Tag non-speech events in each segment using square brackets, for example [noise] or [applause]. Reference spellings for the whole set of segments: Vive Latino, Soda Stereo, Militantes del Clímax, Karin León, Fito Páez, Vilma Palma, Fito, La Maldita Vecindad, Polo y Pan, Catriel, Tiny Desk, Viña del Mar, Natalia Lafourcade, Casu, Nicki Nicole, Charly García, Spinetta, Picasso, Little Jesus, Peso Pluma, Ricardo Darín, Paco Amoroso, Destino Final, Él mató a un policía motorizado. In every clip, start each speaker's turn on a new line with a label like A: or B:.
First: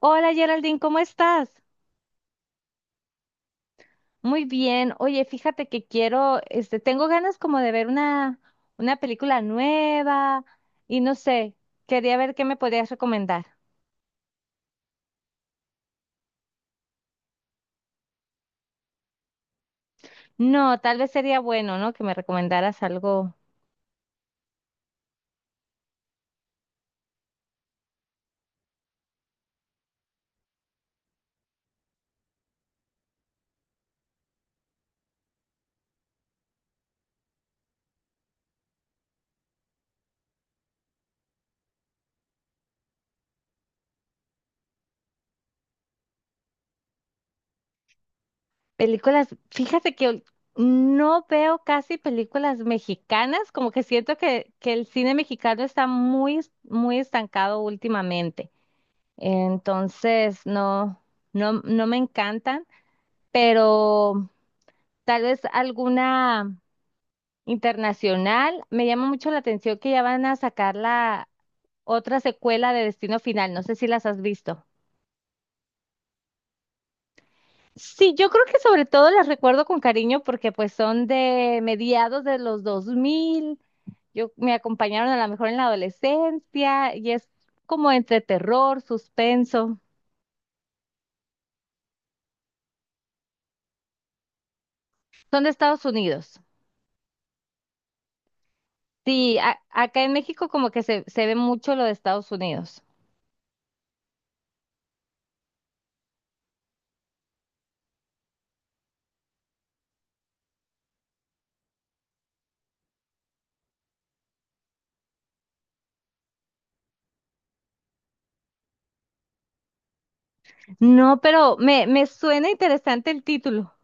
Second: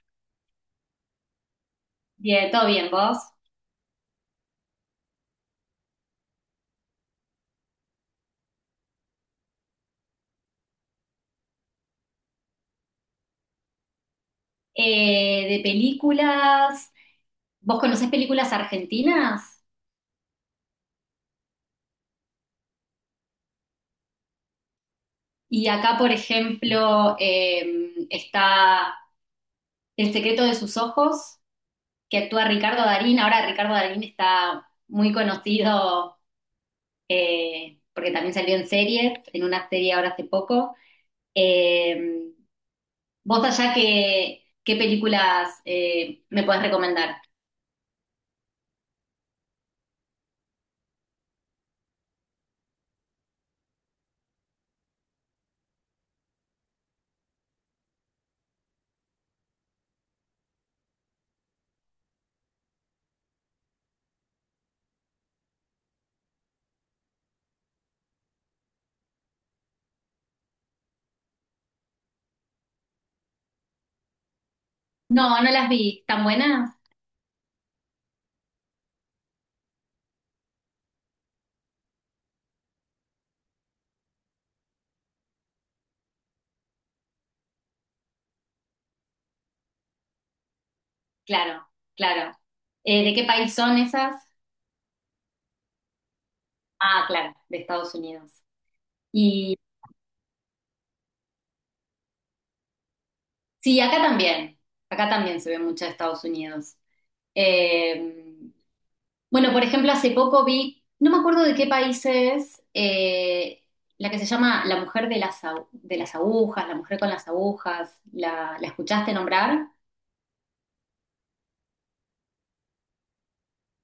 A: Hola Geraldine, ¿cómo estás?
B: Bien, todo bien, vos.
A: Muy bien. Oye, fíjate que tengo ganas como de ver una película nueva y no sé, quería ver qué me podrías recomendar.
B: De películas, ¿vos conocés películas argentinas?
A: No, tal vez sería bueno, ¿no? Que me recomendaras algo.
B: Y acá, por ejemplo, está El secreto de sus ojos, que actúa Ricardo Darín. Ahora Ricardo Darín está muy conocido porque también salió en series, en una serie ahora hace poco. Eh, Vos allá, qué películas me podés recomendar?
A: Películas, fíjate que no veo casi películas mexicanas, como que siento que el cine mexicano está muy estancado últimamente. Entonces, no me encantan, pero... Tal vez alguna internacional. Me llama mucho la atención que ya van a sacar la otra secuela de Destino Final. No sé si las has visto.
B: No, no las vi. ¿Tan buenas?
A: Sí, yo creo que sobre todo las recuerdo con cariño porque pues son de mediados de los 2000. Yo me acompañaron a lo mejor en la adolescencia y es como entre terror, suspenso.
B: Claro, claro. ¿De qué país son esas?
A: Son de Estados Unidos.
B: Ah, claro, de Estados Unidos.
A: Sí,
B: Y
A: acá en México como que se ve mucho lo de Estados Unidos.
B: sí, acá también se ve mucho de Estados Unidos. Eh, bueno, por ejemplo, hace poco vi, no me acuerdo de qué país es, la que se llama La mujer de de las agujas, la mujer con las agujas, ¿ la escuchaste nombrar?
A: No, pero me suena interesante el título.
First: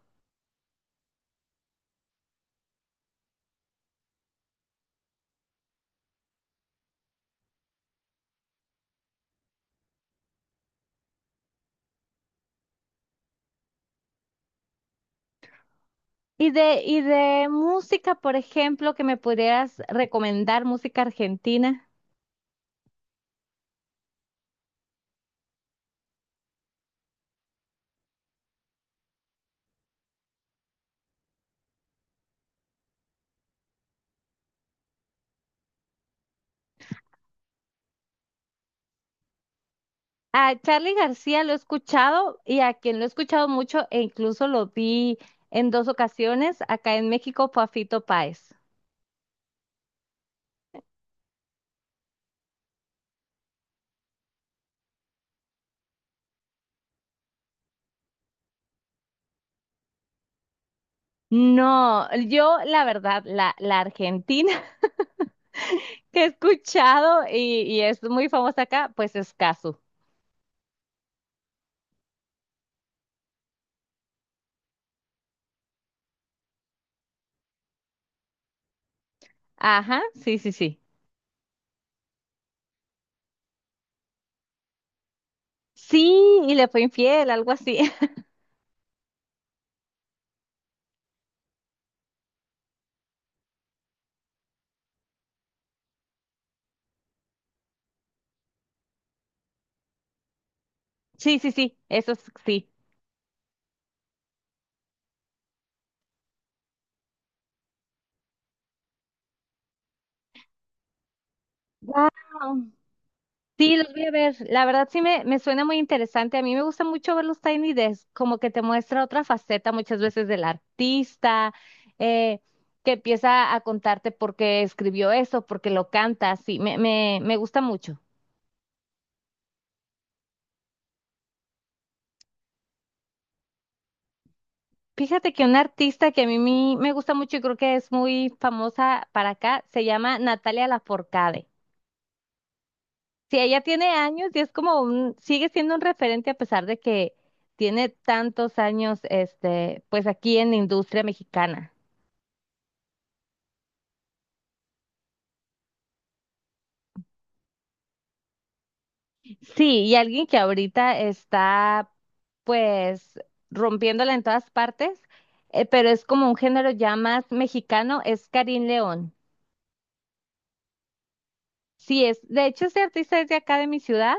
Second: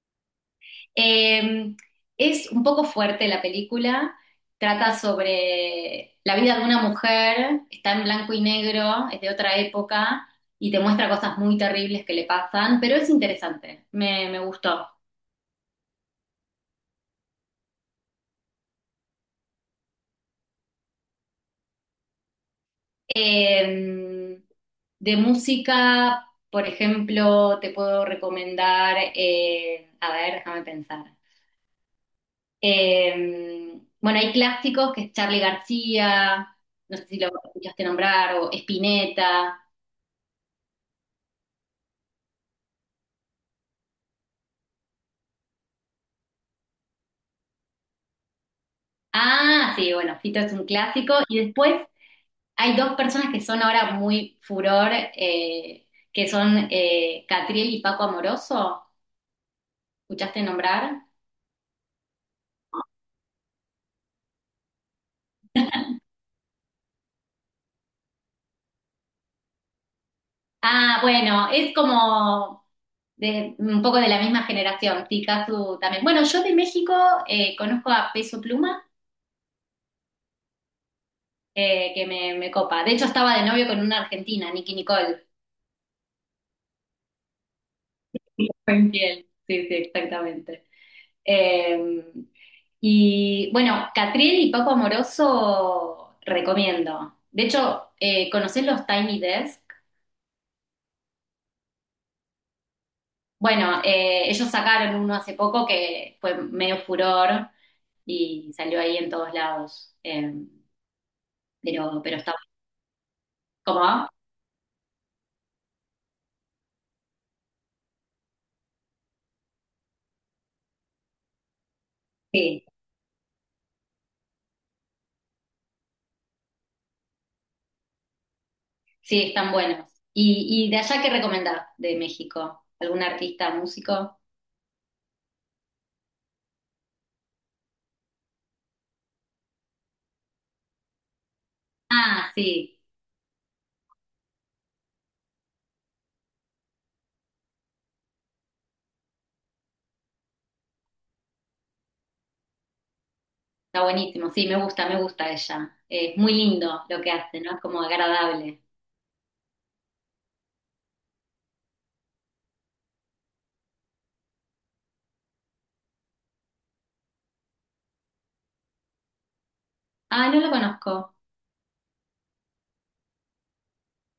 B: Eh, es un poco fuerte la película, trata sobre la vida de una mujer, está en blanco y negro, es de otra época y te muestra cosas muy terribles que le pasan, pero es interesante, me gustó.
A: Y de música, por ejemplo, que me pudieras recomendar música argentina.
B: Eh, de música, por ejemplo, te puedo recomendar, a ver, déjame pensar. Bueno, hay clásicos que es Charly García, no sé si lo escuchaste nombrar, o Spinetta.
A: A Charly García lo he escuchado y a quien lo he escuchado mucho e incluso lo vi en 2 ocasiones acá en México fue a Fito Páez.
B: Ah, sí, bueno, Fito es un clásico. Y después hay dos personas que son ahora muy furor, eh, que son Catriel y Paco Amoroso. ¿Escuchaste nombrar?
A: No, yo la verdad, la argentina [laughs] que he escuchado y es muy famosa acá, pues es Casu.
B: Ah, bueno, es como de, un poco de la misma generación, Picasso también. Bueno, yo de México conozco a Peso Pluma,
A: Ajá, sí, sí, sí.
B: que me copa. De hecho, estaba de novio con una argentina, Nicki Nicole.
A: Sí, y le fue infiel, algo así. [laughs]
B: [laughs] Fue infiel. Sí, sí, exactamente. Eh, y bueno, Catriel y Paco Amoroso recomiendo. De hecho, ¿conocés los Tiny Desk?
A: Sí, sí, sí, sí.
B: Bueno, ellos sacaron uno hace poco que fue medio furor y salió ahí en todos lados. Pero,
A: Wow.
B: pero está bueno.
A: Sí, los voy
B: ¿Cómo?
A: a ver. La verdad sí me suena muy interesante. A mí me gusta mucho ver los Tiny Desk, como que te muestra otra faceta muchas veces del artista, eh,
B: Sí,
A: que empieza a contarte por qué escribió eso, por qué lo canta. Sí, me gusta mucho.
B: sí, están buenos. Y de allá qué recomendás de México? ¿Algún artista, músico?
A: Fíjate que una artista que a mí me gusta mucho y creo que es muy famosa para acá se llama Natalia Lafourcade.
B: Ah, sí,
A: Sí, ella tiene años y es como sigue siendo un referente a pesar de que tiene tantos años, este, pues aquí en la industria mexicana.
B: está buenísimo. Sí, me gusta ella. Es muy lindo lo que hace, ¿no? Es como agradable.
A: Sí, y alguien que ahorita está pues rompiéndola en todas partes, pero es como un género ya más mexicano, es Karin León.
B: Ah, no lo conozco.
A: Sí, es, de hecho este artista es de acá de mi ciudad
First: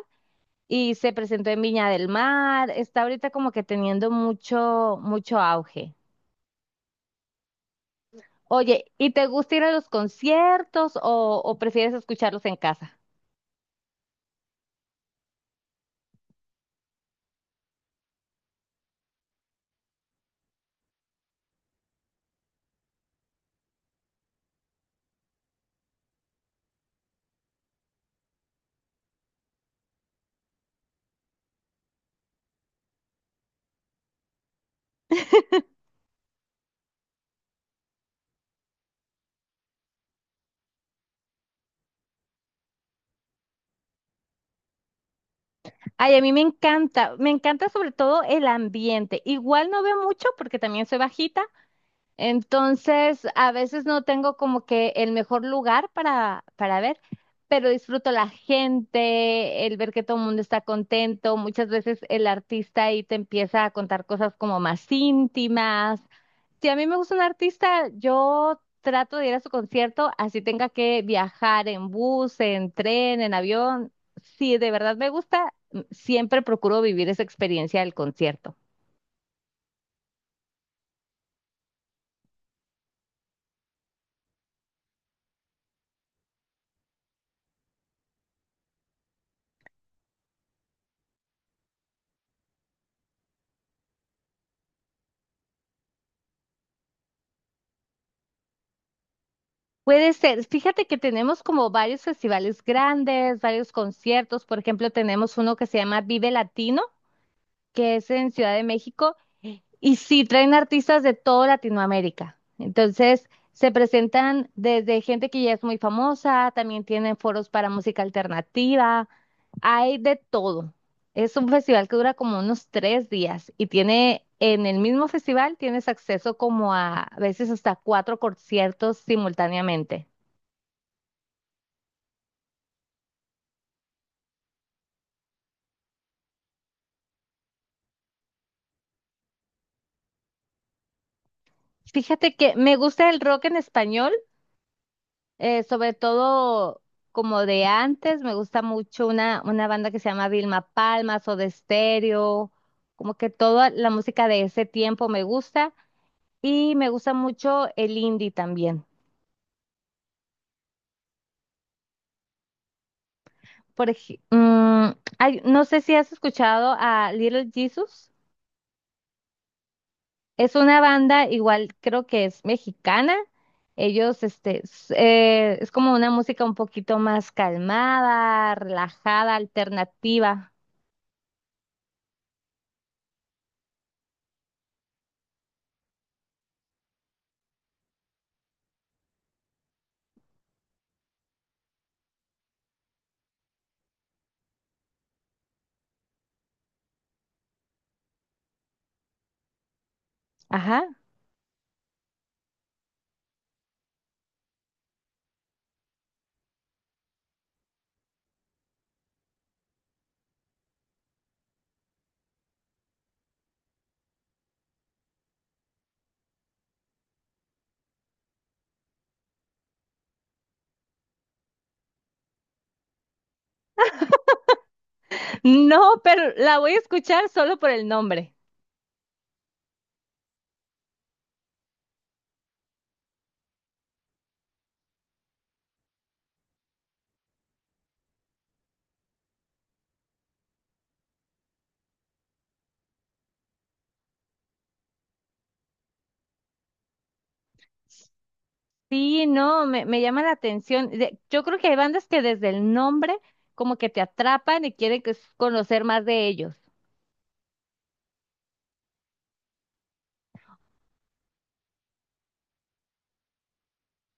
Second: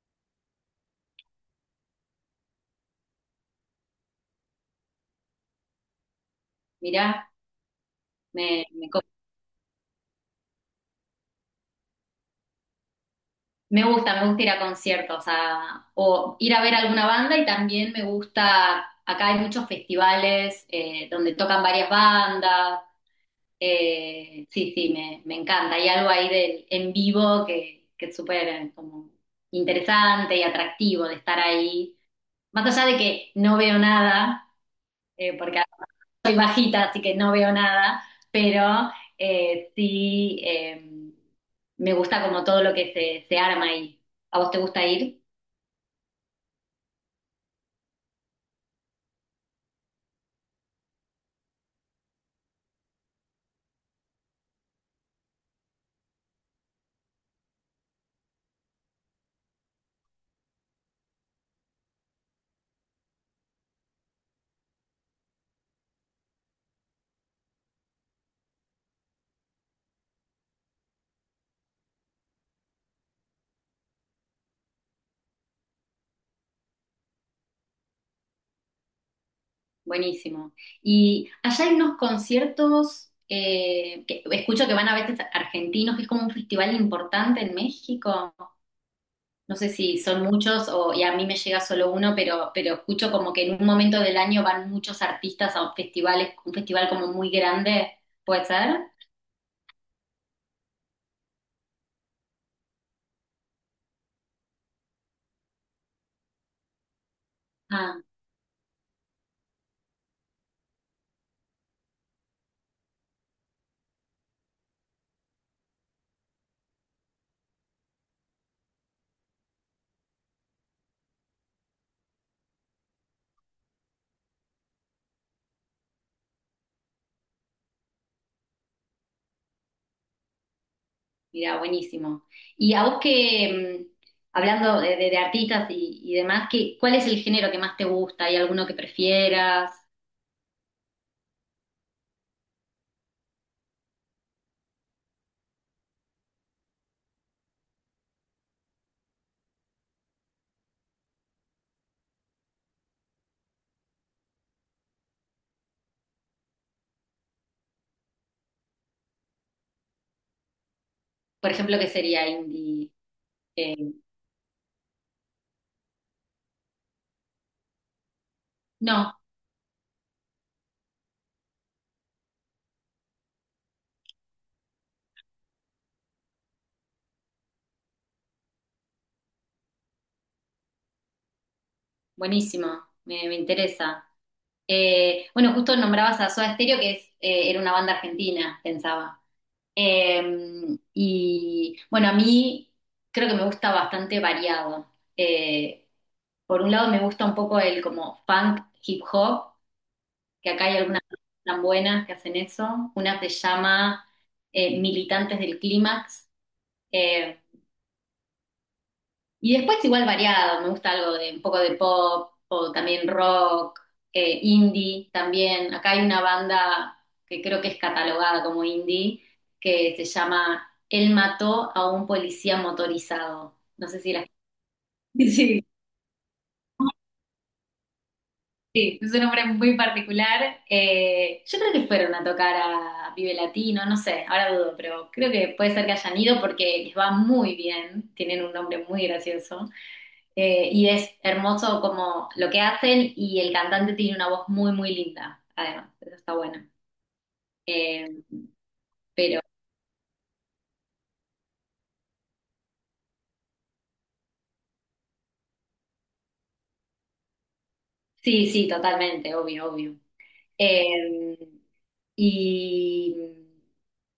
A: y se presentó en Viña del Mar, está ahorita como que teniendo mucho auge.
B: Mirá, me,
A: Oye,
B: me, co-
A: ¿y te gusta ir a los conciertos o prefieres escucharlos en casa?
B: me gusta ir a conciertos, o ir a ver alguna banda y también me gusta, acá hay muchos festivales donde tocan varias bandas. Sí, sí, me encanta. Hay algo ahí del en vivo que es súper como interesante y atractivo de estar ahí. Más allá de que no veo nada, porque
A: [laughs]
B: soy bajita, así que no veo nada, pero eh, sí eh, me gusta como todo lo que se arma ahí. ¿A vos te gusta ir?
A: Ay, a mí me encanta sobre todo el ambiente. Igual no veo mucho porque también soy bajita. Entonces, a veces no tengo como que el mejor lugar para ver, pero disfruto la gente, el ver que todo el mundo está contento. Muchas veces el artista ahí te empieza a contar cosas como más íntimas. Si a mí me gusta un artista, yo trato de ir a su concierto, así tenga que viajar en bus, en tren, en avión. Si de verdad me gusta, siempre procuro vivir esa experiencia del concierto.
B: Buenísimo. Y allá hay unos conciertos que escucho que van a veces argentinos, que es como un festival importante en México. No sé si son muchos o y a mí me llega solo uno, pero escucho como que en un momento del año van muchos artistas a festivales, un festival como muy grande, ¿puede ser?
A: Puede ser. Fíjate que tenemos como varios festivales grandes, varios conciertos. Por ejemplo, tenemos uno que se llama Vive Latino, que
B: Ah.
A: es en Ciudad de México. Y sí, traen artistas de toda Latinoamérica. Entonces, se presentan desde gente que ya es muy famosa, también tienen foros para música alternativa, hay de todo. Es un festival que dura como unos 3 días y tiene, en el mismo festival tienes acceso como a veces hasta 4 conciertos simultáneamente.
B: Mira, buenísimo. Y a vos que, hablando de, de artistas y demás, ¿qué, cuál es el género que más te gusta? ¿Hay alguno que prefieras?
A: Fíjate que me gusta el rock en español. Sobre todo como de antes, me gusta mucho una banda que se llama Vilma Palma, Soda Stereo, como que toda la música de ese tiempo me gusta y me gusta mucho el indie también.
B: Por ejemplo, ¿qué sería indie? Eh,
A: Por ej- mm, hay- No sé si has escuchado a Little Jesus,
B: no,
A: es una banda igual creo que es mexicana. Es como una música un poquito más calmada, relajada, alternativa.
B: buenísimo, me interesa. Bueno, justo nombrabas a Soda Stereo, que es, era una banda argentina, pensaba. Eh, y bueno, a mí creo que me gusta bastante variado. Por un lado me gusta un poco el como funk, hip hop, que acá hay
A: Ajá.
B: algunas tan buenas que hacen eso. Una se llama Militantes del Clímax, eh, y después igual variado, me gusta algo de un poco de pop o también rock, indie también. Acá hay una banda que creo que es catalogada como indie que se llama Él mató a un policía motorizado. No sé si la... [laughs] Sí,
A: No, pero la voy a escuchar solo por el nombre.
B: sí, es un hombre muy particular. Yo creo que fueron a tocar a Vive Latino, no sé, ahora dudo, pero creo que puede ser que hayan ido porque les va muy bien, tienen un nombre muy gracioso. Y es hermoso como lo que hacen y el cantante tiene una voz muy, muy linda, además, eso está bueno. Eh,
A: Sí, no, me llama la atención. Yo creo que hay bandas que desde el nombre como que te atrapan y conocer más de ellos.
B: sí, sí, totalmente, obvio, obvio. Eh, y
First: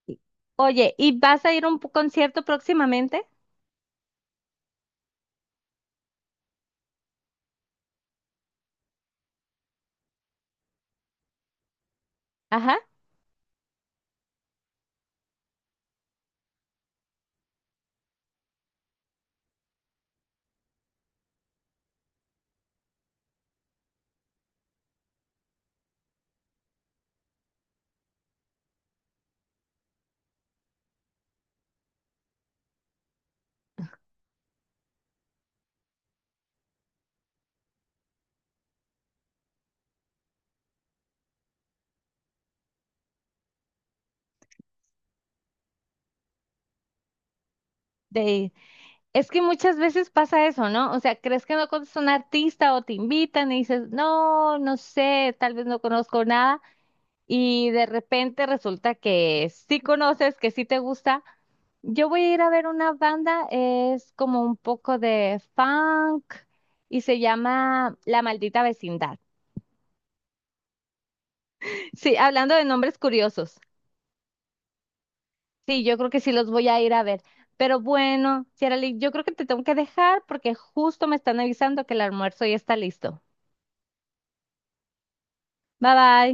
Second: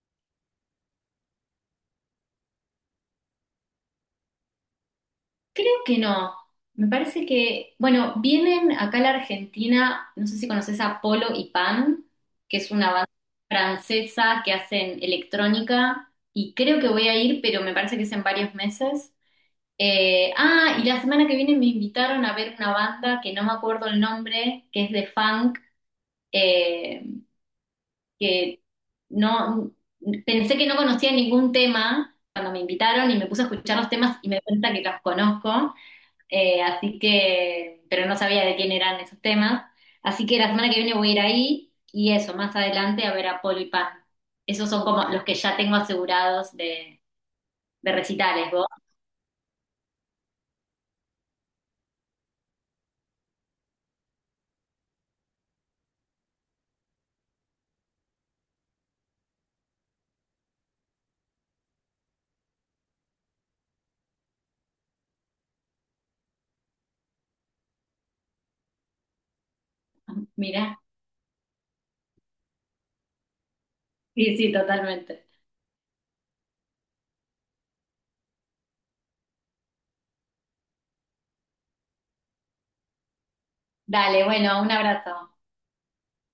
A: Sí. Oye, ¿y vas a ir a un concierto próximamente?
B: Creo que no. Me parece que, bueno, vienen acá a la Argentina, no sé si conoces a Polo y Pan, que es
A: Ajá.
B: una banda francesa que hacen electrónica, y creo que voy a ir, pero me parece que es en varios meses. Ah, y la semana que viene me invitaron a ver una banda que no me acuerdo el nombre, que es de funk, eh, que no pensé que no conocía ningún tema cuando me invitaron y me puse a escuchar los temas y me di cuenta que los conozco. Así que, pero no sabía de quién eran esos temas. Así que la semana que viene voy a ir ahí y eso, más adelante a ver a Polo y Pan. Esos son como los que ya tengo asegurados de recitales,
A: De,
B: vos.
A: es que muchas veces pasa eso, ¿no? O sea, crees que no conoces a un artista o te invitan y dices, no, no sé, tal vez no conozco nada. Y de repente resulta que sí conoces, que sí te gusta. Yo voy a ir a ver una banda, es como un poco de funk y se llama La Maldita Vecindad.
B: [laughs] Mira,
A: Sí, hablando de nombres curiosos.
B: sí, sí, totalmente.
A: Sí, yo creo que sí los voy a ir a ver. Pero bueno, Ciarali, yo creo que te tengo que dejar porque justo me están avisando que el almuerzo ya está listo.
B: Dale, bueno, un abrazo.
A: Bye bye.